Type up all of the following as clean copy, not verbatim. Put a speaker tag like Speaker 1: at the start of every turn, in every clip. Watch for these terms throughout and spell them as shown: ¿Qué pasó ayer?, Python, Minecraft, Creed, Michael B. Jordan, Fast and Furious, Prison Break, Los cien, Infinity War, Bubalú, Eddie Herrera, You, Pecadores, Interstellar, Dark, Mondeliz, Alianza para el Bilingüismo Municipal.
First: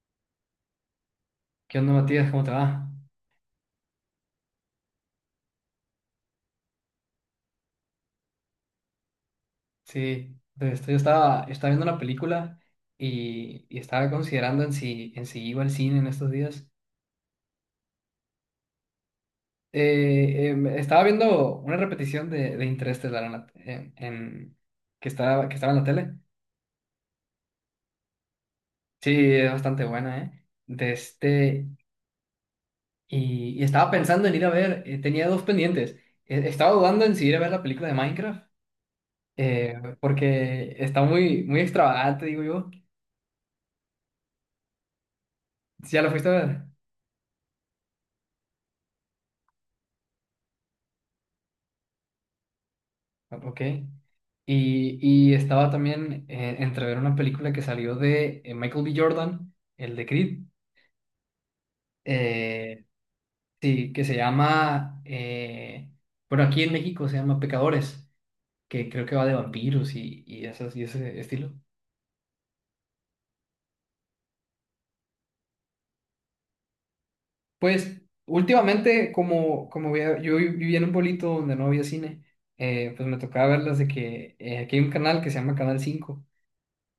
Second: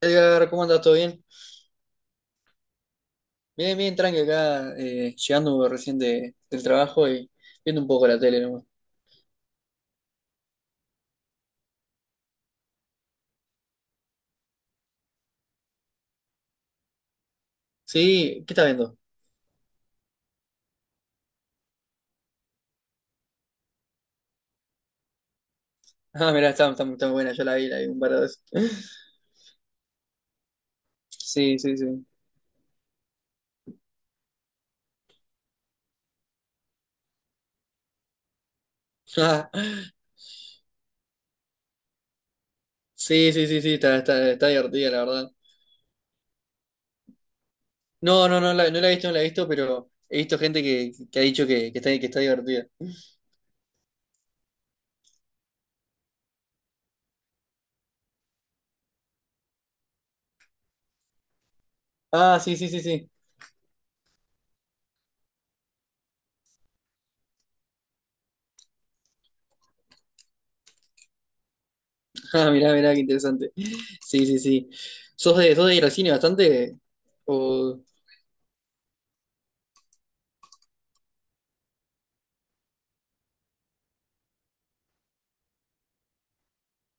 Speaker 1: Edgar, ¿cómo andas? ¿Todo bien?
Speaker 2: ¿Qué onda, Matías? ¿Cómo te va?
Speaker 1: Bien, bien, tranqui acá, llegando recién del trabajo y viendo un poco la tele nomás.
Speaker 2: Sí, entonces yo estaba viendo una película y estaba considerando en si iba al cine en estos días.
Speaker 1: Sí, ¿qué estás viendo?
Speaker 2: Estaba viendo una repetición de Interestelar en la- en- que estaba en la tele.
Speaker 1: Ah, mirá, está buena, yo la vi un par de veces.
Speaker 2: Sí, es bastante buena, ¿eh? De
Speaker 1: Sí,
Speaker 2: este,
Speaker 1: sí, sí.
Speaker 2: y, y estaba pensando en ir a ver, tenía dos pendientes. Estaba dudando en si ir a ver la película de Minecraft,
Speaker 1: Ah,
Speaker 2: porque está muy, muy extravagante, digo yo.
Speaker 1: sí, sí, sí, sí, está divertida, la verdad.
Speaker 2: ¿Sí? ¿Ya la fuiste a ver?
Speaker 1: No, no, no la he visto, no la he visto, pero he visto gente que ha dicho que está divertida.
Speaker 2: Ok. Y estaba también entre ver una película que salió de Michael B. Jordan, el de Creed,
Speaker 1: Ah, sí, sí, sí,
Speaker 2: eh,
Speaker 1: sí.
Speaker 2: sí, que se llama, bueno, aquí en México se llama Pecadores, que creo que va de vampiros y ese estilo.
Speaker 1: Ah, mirá, mirá, qué interesante. Sí, sí, sí. Sos de ir al cine bastante? ¿O...?
Speaker 2: Pues últimamente, como, como vea- yo vi- vivía en un pueblito donde no había cine, pues me tocaba verlas de que aquí hay un canal que se llama Canal Cinco.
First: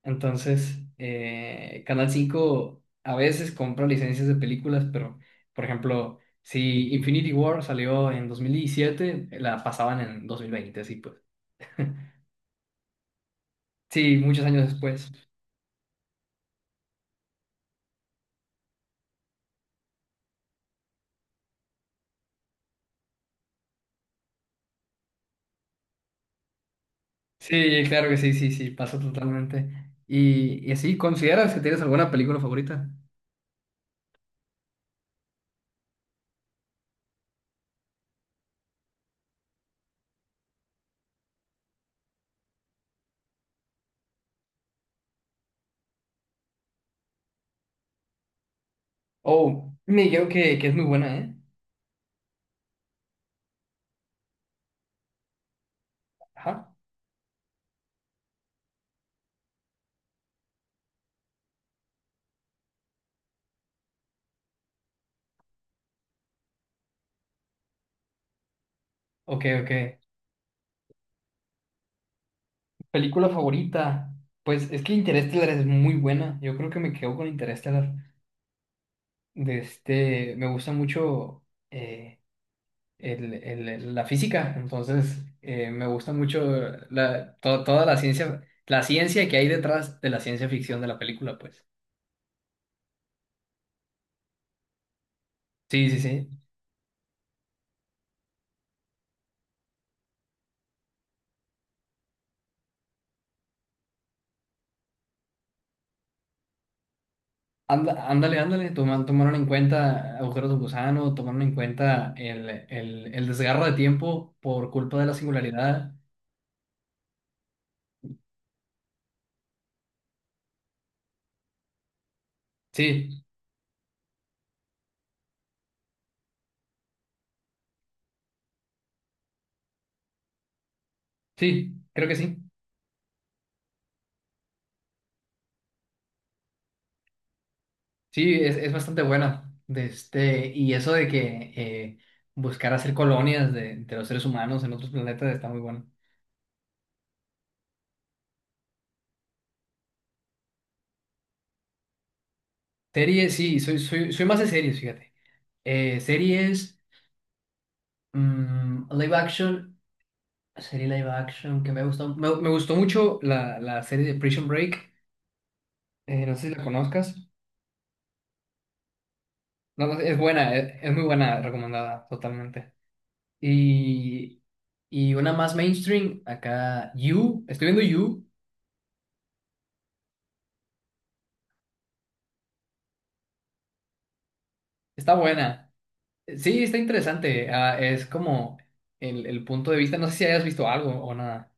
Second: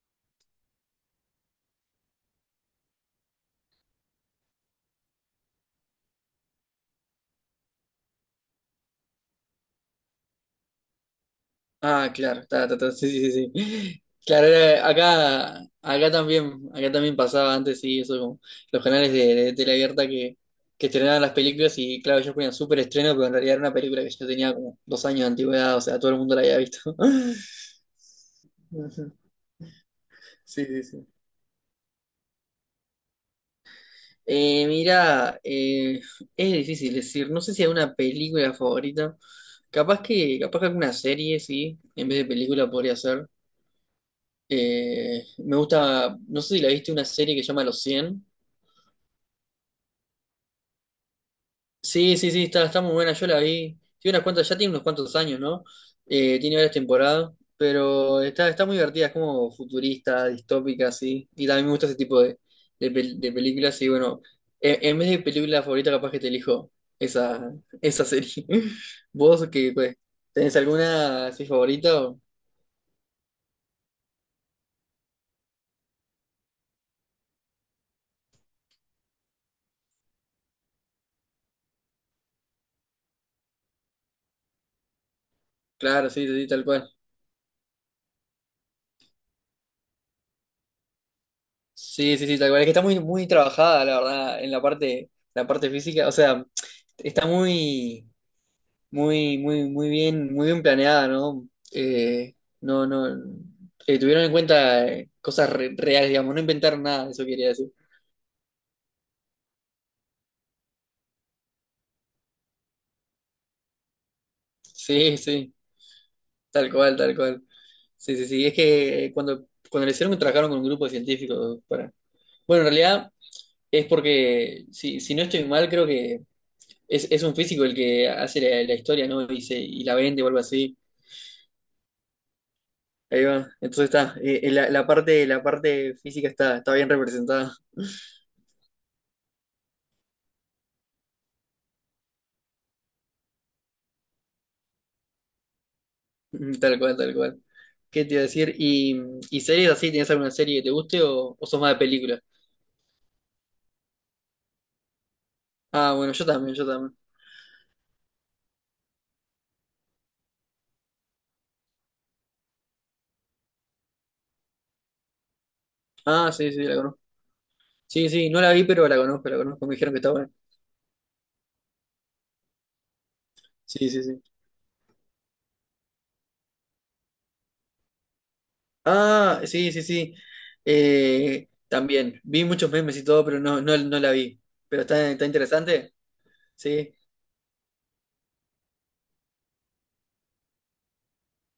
Speaker 2: Entonces, Canal 5 a veces compra licencias de películas, pero, por ejemplo, si Infinity War salió en 2017 la pasaban en 2020 así pues.
Speaker 1: Ah, claro, ta, ta, ta, sí, sí, sí. Sí.
Speaker 2: Sí, muchos
Speaker 1: Claro,
Speaker 2: años después.
Speaker 1: acá, acá también pasaba antes, sí, eso, como los canales de tele abierta que estrenaban las películas y claro, ellos ponían súper estreno, pero en realidad era una película que yo tenía como dos años de antigüedad, o sea, todo el mundo la había visto.
Speaker 2: Sí, claro que sí, sí, sí, pasa
Speaker 1: Ujú.
Speaker 2: totalmente. Y,
Speaker 1: Sí,
Speaker 2: y
Speaker 1: sí,
Speaker 2: así,
Speaker 1: sí.
Speaker 2: ¿consideras que tienes alguna película favorita?
Speaker 1: Mira, es difícil decir, no sé si hay una película favorita, capaz que alguna serie, sí, en vez de película podría ser. Me gusta, no sé si la viste, una serie que se llama Los cien.
Speaker 2: Oh, me dijeron que es muy buena, ¿eh?
Speaker 1: Sí, sí, sí, está, está muy buena, yo la vi. Tiene unas cuantas, ya tiene unos cuantos años, ¿no? Tiene
Speaker 2: Ajá.
Speaker 1: varias temporadas, pero está, está muy divertida, es como futurista, distópica, así. Y también me gusta ese tipo de, de películas. Y bueno, en vez de película favorita, capaz que te elijo esa, esa serie.
Speaker 2: Ok,
Speaker 1: ¿Vos
Speaker 2: ok.
Speaker 1: qué, pues, tenés alguna así favorita? O...
Speaker 2: ¿Película favorita? Pues es que Interestelar es muy buena. Yo creo que me quedo con Interestelar. Me gusta mucho eh, la física, entonces me
Speaker 1: Claro,
Speaker 2: gusta
Speaker 1: sí, sí,
Speaker 2: mucho
Speaker 1: sí, tal cual.
Speaker 2: toda la ciencia que hay detrás de la ciencia ficción de la película, pues.
Speaker 1: Sí, sí, sí, tal cual. Es que está muy, muy trabajada, la verdad, en la parte
Speaker 2: Sí, sí,
Speaker 1: física. O
Speaker 2: sí.
Speaker 1: sea, está muy, muy, muy, muy bien planeada, ¿no? No, no. Tuvieron en cuenta cosas reales, digamos, no inventaron nada, eso quería decir.
Speaker 2: Ándale, ándale, tomaron en cuenta agujeros de gusano, tomaron en cuenta el desgarro de tiempo por culpa de la
Speaker 1: Sí, sí,
Speaker 2: singularidad.
Speaker 1: tal cual, tal cual. Sí, sí, sí. Es que cuando, cuando lo hicieron, trabajaron con un grupo de científicos para. Bueno, en realidad
Speaker 2: Sí,
Speaker 1: es porque, si, si no estoy mal, creo que. Es un físico el que hace la, la historia, ¿no? Y, y la vende o algo así.
Speaker 2: sí, creo que sí.
Speaker 1: Ahí va. Entonces está. La, la parte física está, está bien representada.
Speaker 2: Sí, es bastante buena. Y eso de que eh, buscar hacer colonias de los seres humanos en otros planetas está muy bueno.
Speaker 1: Tal cual, tal cual. ¿Qué te iba a decir? Y series así? ¿Tienes alguna serie que te guste o sos más de película?
Speaker 2: Series, sí, soy más de series, fíjate.
Speaker 1: Ah, bueno, yo también, yo
Speaker 2: Series,
Speaker 1: también.
Speaker 2: live action, serie live action que me gustó. Me gustó mucho la serie de Prison Break.
Speaker 1: Ah,
Speaker 2: No sé
Speaker 1: sí,
Speaker 2: si la
Speaker 1: sí, la conozco.
Speaker 2: conozcas.
Speaker 1: Sí, sí, no la vi, pero la conozco, la conozco. Me
Speaker 2: No,
Speaker 1: dijeron que
Speaker 2: no,
Speaker 1: está
Speaker 2: es
Speaker 1: buena.
Speaker 2: buena, es muy buena, recomendada totalmente.
Speaker 1: Sí, sí, sí.
Speaker 2: Y, y una más mainstream, acá, You. Estoy viendo You,
Speaker 1: Ah, sí, sí, sí. También. Vi muchos memes y todo, pero no, no, no la vi. Pero está,
Speaker 2: está
Speaker 1: está
Speaker 2: buena.
Speaker 1: interesante.
Speaker 2: Sí, está
Speaker 1: Sí.
Speaker 2: interesante. Ah, es como el punto de vista. No sé si hayas visto algo o nada.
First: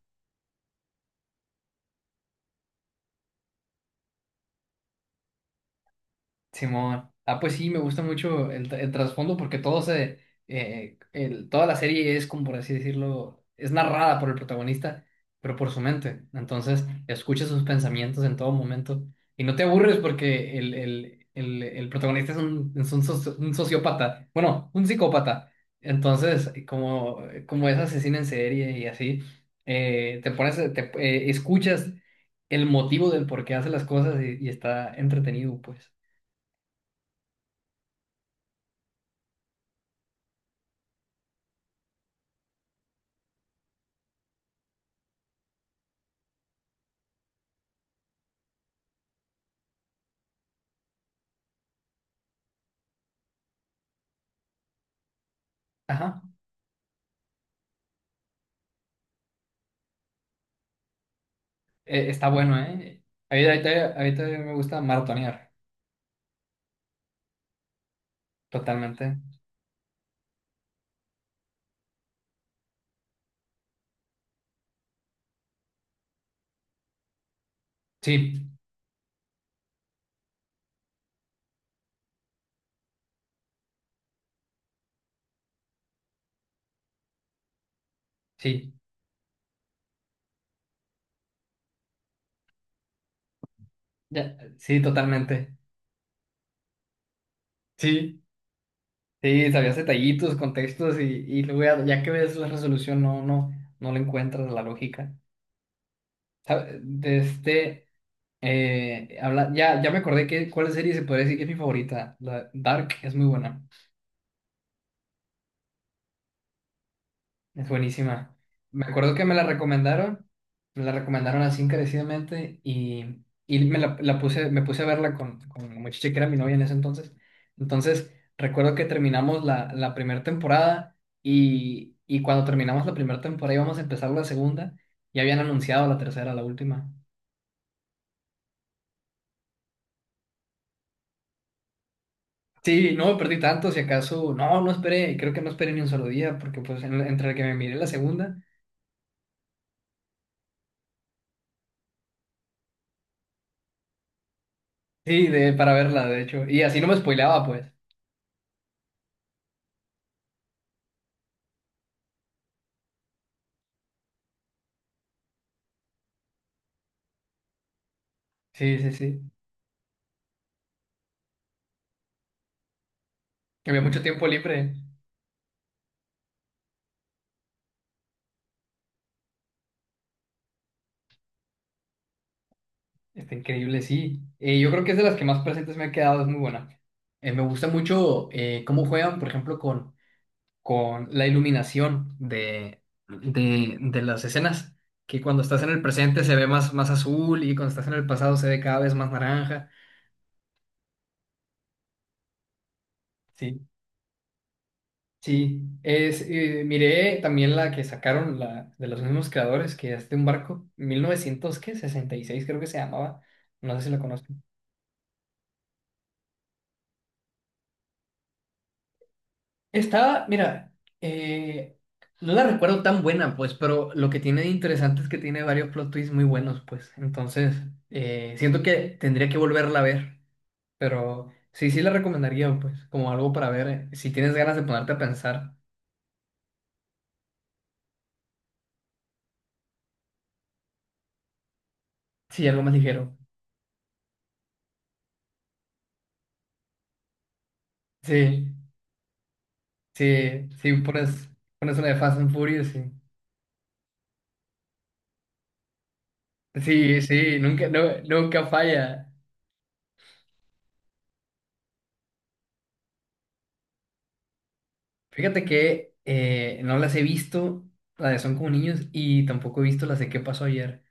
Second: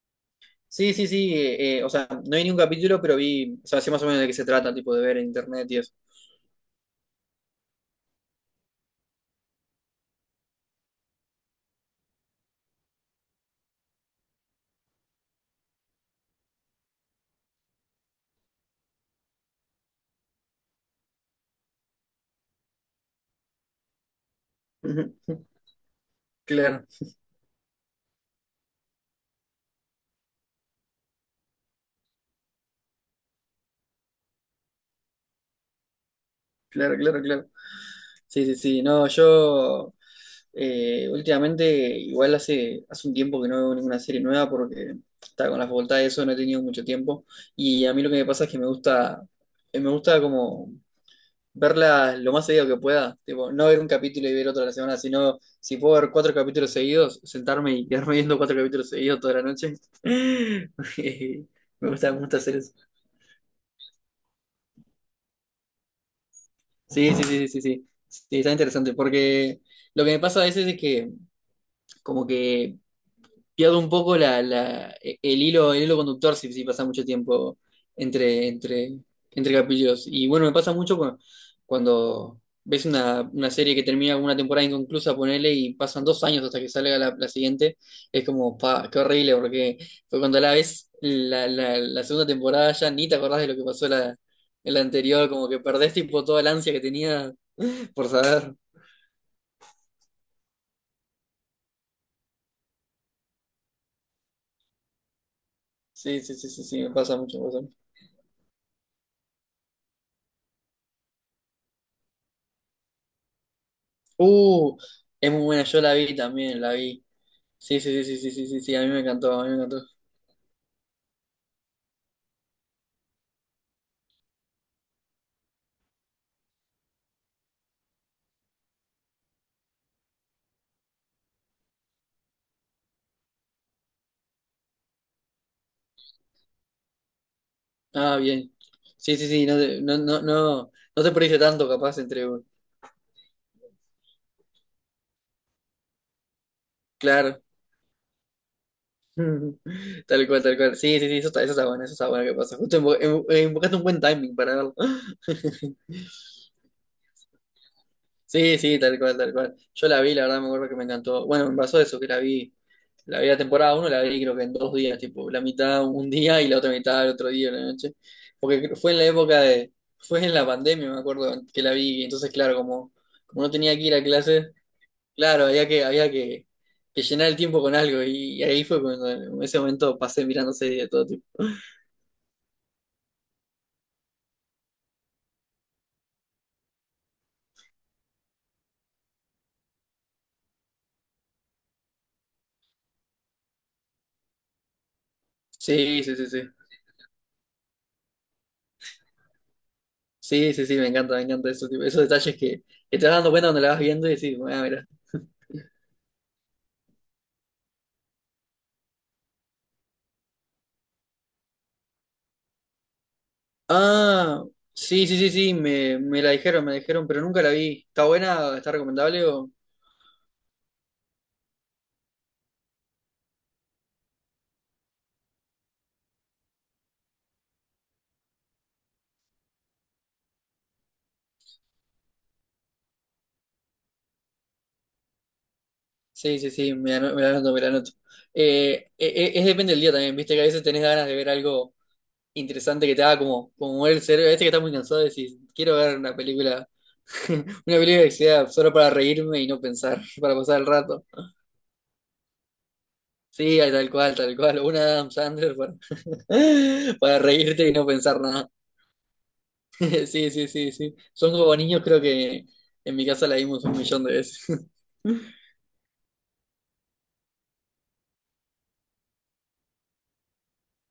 Speaker 1: Sí, sí, sí, o sea, no vi ningún capítulo, pero vi, o sea, sé más o menos de qué se trata, tipo de ver en internet y eso.
Speaker 2: Simón. Ah, pues sí, me gusta mucho el trasfondo porque toda la serie es, como por así decirlo, es narrada por el protagonista, pero por su mente. Entonces, escuchas sus pensamientos en todo momento y no te aburres porque el protagonista es un sociópata, bueno, un
Speaker 1: Ujú.
Speaker 2: psicópata. Entonces,
Speaker 1: Claro,
Speaker 2: como es asesino en serie y así, escuchas el motivo del por qué hace las cosas y está entretenido, pues.
Speaker 1: claro, claro, claro. Sí, sí, sí, no, yo últimamente, igual hace, hace un tiempo que no veo ninguna serie nueva porque está con la facultad y eso, no he tenido mucho tiempo. Y a mí lo que me pasa es que me gusta como verla lo más seguido que pueda. Tipo, no ver un capítulo y ver otro a la semana, sino si puedo ver
Speaker 2: Ajá.
Speaker 1: cuatro capítulos seguidos, sentarme y quedarme viendo cuatro capítulos seguidos toda la noche. Me
Speaker 2: Está
Speaker 1: gusta hacer
Speaker 2: bueno,
Speaker 1: eso.
Speaker 2: ¿eh? Ahorita me gusta maratonear.
Speaker 1: Sí, sí, sí, sí, sí, sí. Sí, está interesante,
Speaker 2: Totalmente.
Speaker 1: porque lo que me pasa a veces es que como que pierdo un poco el hilo conductor si, si pasa mucho tiempo entre,
Speaker 2: Sí,
Speaker 1: entre, entre capítulos. Y bueno, me pasa mucho cuando ves una serie que termina con una temporada inconclusa, ponele, y pasan dos años hasta que salga la, la siguiente, es como,
Speaker 2: sí.
Speaker 1: pa, qué horrible, porque fue cuando la ves la, la, la segunda temporada ya ni te acordás de lo que pasó
Speaker 2: Ya,
Speaker 1: en
Speaker 2: sí,
Speaker 1: la anterior, como
Speaker 2: totalmente.
Speaker 1: que perdés tipo toda la ansia que tenía por
Speaker 2: Sí,
Speaker 1: saber.
Speaker 2: sí, sabías detallitos, contextos y luego ya que ves la resolución no, no, no le encuentras la lógica.
Speaker 1: Sí, sí, sí, sí,
Speaker 2: ¿Sabe?
Speaker 1: sí, me pasa
Speaker 2: De
Speaker 1: mucho, me pasa mucho.
Speaker 2: este, habla, ya, ya me acordé que cuál serie se podría decir que es mi favorita. La Dark es muy buena.
Speaker 1: Uh, es muy buena, yo la vi también, la vi.
Speaker 2: Es
Speaker 1: Sí, sí, sí, sí, sí,
Speaker 2: buenísima.
Speaker 1: sí, sí, sí, a
Speaker 2: Me
Speaker 1: mí me
Speaker 2: acuerdo que
Speaker 1: encantó, a mí me encantó.
Speaker 2: me la recomendaron así encarecidamente y me la puse, me puse a verla con la muchacha que era mi novia en ese entonces. Entonces, recuerdo que terminamos la primera temporada y cuando terminamos la primera temporada íbamos a empezar la segunda y habían anunciado la tercera, la última.
Speaker 1: Ah, bien. Sí, sí, sí, no te, no, no, no, no te perdiste tanto capaz entre un.
Speaker 2: Sí, no me perdí tanto, si acaso, no, no esperé, creo que no esperé ni un solo día porque pues entre que
Speaker 1: Claro.
Speaker 2: me miré la segunda,
Speaker 1: Tal cual, tal cual. Sí, sí, sí, eso está bueno que pasa. Justo invocaste un buen timing para verlo.
Speaker 2: sí, para verla, de hecho, y así no me spoileaba pues.
Speaker 1: Sí, sí, tal cual, tal cual. Yo la vi, la verdad me acuerdo que me encantó. Bueno, me pasó eso, que la vi, la vi la temporada uno, la vi creo que en dos días, tipo, la mitad un día y la otra mitad el otro día la noche. Porque
Speaker 2: Sí, sí,
Speaker 1: fue en la
Speaker 2: sí.
Speaker 1: época de, fue en la pandemia, me acuerdo que la vi, y entonces claro, como, como no
Speaker 2: Que
Speaker 1: tenía
Speaker 2: había
Speaker 1: que ir
Speaker 2: mucho
Speaker 1: a
Speaker 2: tiempo
Speaker 1: clase,
Speaker 2: libre.
Speaker 1: claro, había que llenar el tiempo con algo, y ahí fue cuando en ese momento pasé mirando series de todo tipo.
Speaker 2: Está increíble, sí. Yo creo que es de las que más presentes me ha quedado, es muy buena. Me gusta mucho cómo juegan, por ejemplo, con la iluminación de las escenas, que cuando estás en el
Speaker 1: Sí, sí,
Speaker 2: presente
Speaker 1: sí,
Speaker 2: se ve
Speaker 1: sí.
Speaker 2: más azul y cuando estás en el pasado se ve cada vez más naranja.
Speaker 1: Sí, sí, sí, me encanta eso, tipo, esos detalles que te vas dando cuenta cuando
Speaker 2: Sí,
Speaker 1: la vas viendo y decís, ah, mira.
Speaker 2: sí. Miré también la que sacaron de los mismos creadores, que es de un barco, 1966 creo que se llamaba, no sé si la conozco.
Speaker 1: Ah, sí, sí, sí, sí, me, me la dijeron, pero nunca la vi. ¿Está buena? ¿Está recomendable? O...
Speaker 2: Mira, eh, no la recuerdo tan buena, pues, pero lo que tiene de interesante es que tiene varios plot twists muy buenos, pues. Entonces, siento que tendría que volverla a ver, pero sí, sí la recomendaría, pues, como algo para ver, si tienes ganas de ponerte a pensar,
Speaker 1: Sí, sí, sí, me la anoto, me la anoto. Eh, e- es, depende del día también, viste que a veces tenés ganas de ver algo
Speaker 2: sí, algo más
Speaker 1: interesante que te
Speaker 2: ligero.
Speaker 1: haga como, como mover el cerebro. A veces que estás muy cansado y decís, quiero ver una película, una película que sea
Speaker 2: Sí,
Speaker 1: solo para reírme y no pensar, para
Speaker 2: sí,
Speaker 1: pasar el
Speaker 2: sí,
Speaker 1: rato.
Speaker 2: pones una de Fast and Furious, sí.
Speaker 1: Sí, tal cual, una de Adam Sandler para,
Speaker 2: Sí,
Speaker 1: para
Speaker 2: sí,
Speaker 1: reírte y no pensar
Speaker 2: nunca
Speaker 1: nada.
Speaker 2: falla.
Speaker 1: Sí, sí, sí, sí. Son como niños, creo que en mi casa la vimos un millón de veces.
Speaker 2: Fíjate que no las he visto, las de Son como niños, y tampoco he visto las de ¿Qué pasó ayer?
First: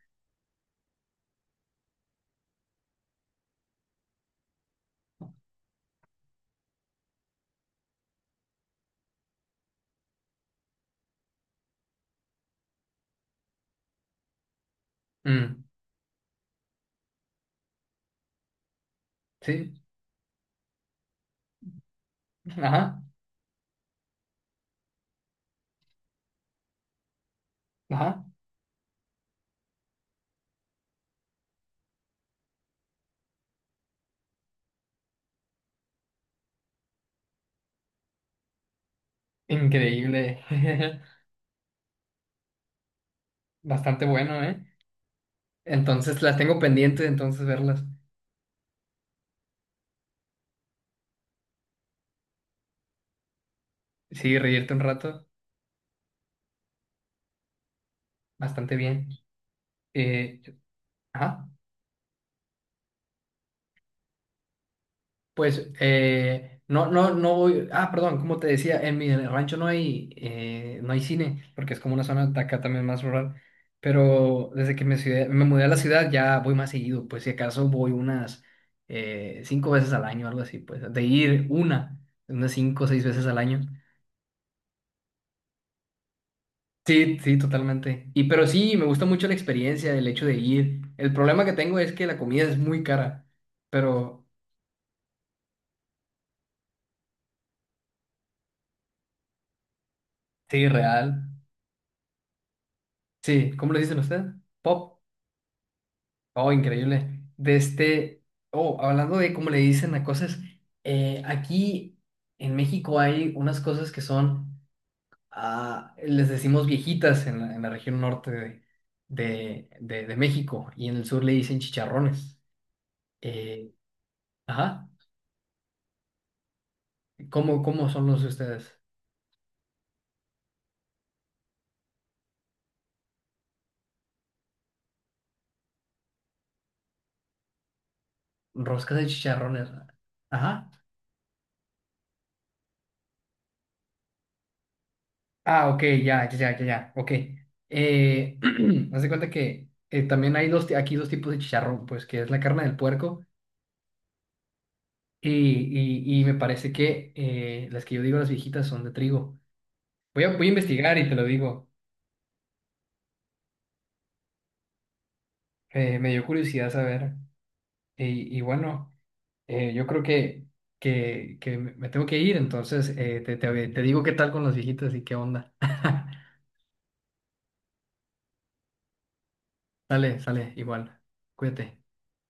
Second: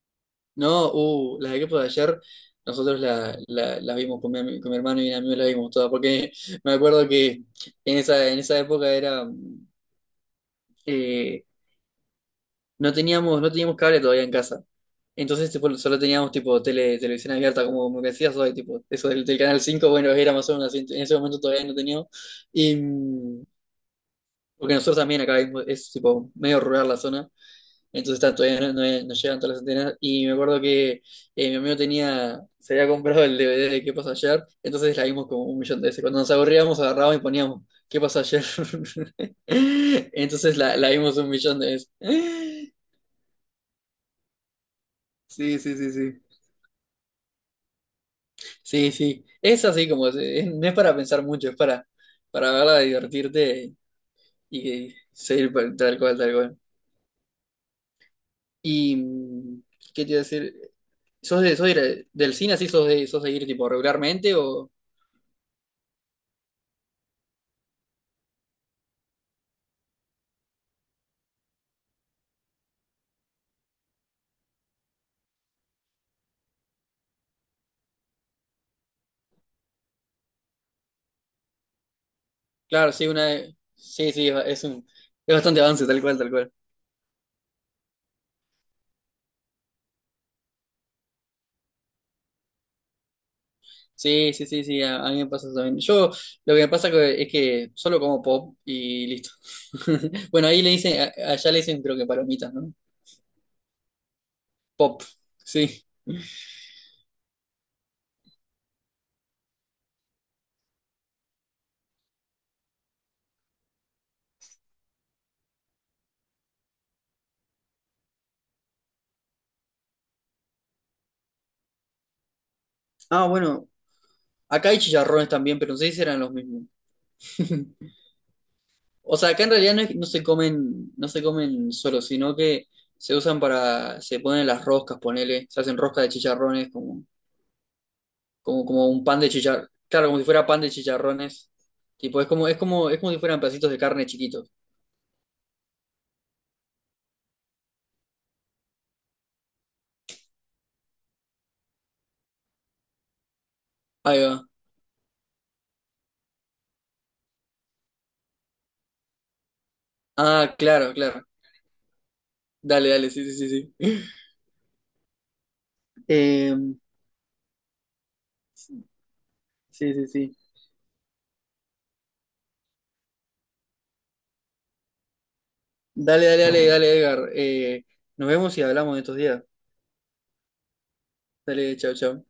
Speaker 1: No, las de Crepos de ayer, nosotros la, la, la vimos con mi, con mi hermano y mi amigo, la vimos todas, porque me acuerdo que en esa época era, eh, no teníamos, no teníamos cable todavía en casa. Entonces
Speaker 2: Mm,
Speaker 1: tipo, solo teníamos tipo tele, televisión abierta, como, como que decías hoy, tipo, eso del, del Canal
Speaker 2: sí,
Speaker 1: 5 bueno, era más o menos así, en ese momento todavía no teníamos. Y,
Speaker 2: ajá,
Speaker 1: porque nosotros también acá vimos, es tipo medio rural la zona. Entonces
Speaker 2: ajá,
Speaker 1: ta, todavía no, no llegan todas las antenas. Y me acuerdo que mi amigo tenía, se había comprado el DVD de ¿Qué pasó ayer? Entonces la vimos como un millón de veces. Cuando nos aburríamos, agarrábamos y poníamos ¿Qué pasó ayer?
Speaker 2: increíble,
Speaker 1: Entonces la vimos un millón de veces.
Speaker 2: bastante bueno, ¿eh?
Speaker 1: Sí, sí, sí, sí.
Speaker 2: Entonces las tengo pendientes, entonces verlas,
Speaker 1: Sí, sí. Es así como, no es para pensar mucho, es para verla, divertirte
Speaker 2: sí, reírte un
Speaker 1: y
Speaker 2: rato,
Speaker 1: seguir tal cual, tal cual.
Speaker 2: bastante
Speaker 1: Y,
Speaker 2: bien.
Speaker 1: ¿qué te iba a
Speaker 2: Eh,
Speaker 1: decir?
Speaker 2: ajá.
Speaker 1: Sos de ir del cine así? Sos de ir tipo regularmente? O,
Speaker 2: Pues no, no, no voy. Ah, perdón, como te decía, en mi rancho no hay, no hay cine, porque es como una zona de acá también más rural. Pero desde que me mudé a la ciudad ya voy más seguido, pues si acaso voy unas cinco veces al año, algo así, pues de ir unas cinco o
Speaker 1: claro,
Speaker 2: seis
Speaker 1: sí,
Speaker 2: veces al
Speaker 1: una,
Speaker 2: año.
Speaker 1: sí, sí, es un, es bastante avance, tal cual, tal cual.
Speaker 2: Sí, sí, totalmente. Y pero sí, me gusta mucho la experiencia, el hecho de ir. El problema que tengo es que la comida es muy cara, pero
Speaker 1: Sí, sí, sí, sí, a mí me pasa eso también. Yo, lo que me pasa es que solo como pop y listo. Bueno, ahí
Speaker 2: sí,
Speaker 1: le dicen,
Speaker 2: real.
Speaker 1: allá le dicen creo que palomitas, ¿no?
Speaker 2: Sí, ¿cómo lo dicen ustedes? Pop.
Speaker 1: Pop, sí.
Speaker 2: Oh, increíble. Hablando de cómo le dicen a cosas, aquí en México hay unas cosas les decimos viejitas en en la región norte de México y en el sur le dicen chicharrones.
Speaker 1: Ah, bueno,
Speaker 2: Eh,
Speaker 1: acá hay
Speaker 2: ajá.
Speaker 1: chicharrones también, pero no sé si eran los mismos.
Speaker 2: ¿Cómo son los de ustedes?
Speaker 1: O sea, acá en realidad no, no se comen, no se comen solo, sino que se usan para, se ponen las roscas, ponele, se hacen roscas de chicharrones, como, como, como
Speaker 2: Roscas
Speaker 1: un
Speaker 2: de
Speaker 1: pan de
Speaker 2: chicharrones.
Speaker 1: chicharrones, claro, como si fuera pan
Speaker 2: Ajá.
Speaker 1: de chicharrones. Tipo, es como, es como, es como si fueran pedacitos de carne chiquitos.
Speaker 2: Ah, ok, ya, ya, ya, ya, ya, ok. Eh, Haz de cuenta que también hay aquí dos tipos de chicharrón, pues que es la carne del puerco.
Speaker 1: Ahí va.
Speaker 2: Y, y me parece que las que yo digo, las viejitas, son de trigo. Voy a
Speaker 1: Ah, claro,
Speaker 2: investigar y te lo
Speaker 1: claro.
Speaker 2: digo.
Speaker 1: Dale, dale, sí, sí, sí, sí.
Speaker 2: Me dio
Speaker 1: Eh,
Speaker 2: curiosidad saber. Y bueno, yo
Speaker 1: sí,
Speaker 2: creo
Speaker 1: sí, sí.
Speaker 2: que me tengo que ir, entonces te digo qué tal con las viejitas y qué onda.
Speaker 1: Dale, dale, dale, dale, Edgar. Nos vemos y hablamos en estos días.
Speaker 2: Sale, sale, igual.
Speaker 1: Dale,
Speaker 2: Cuídate.
Speaker 1: chao, chao.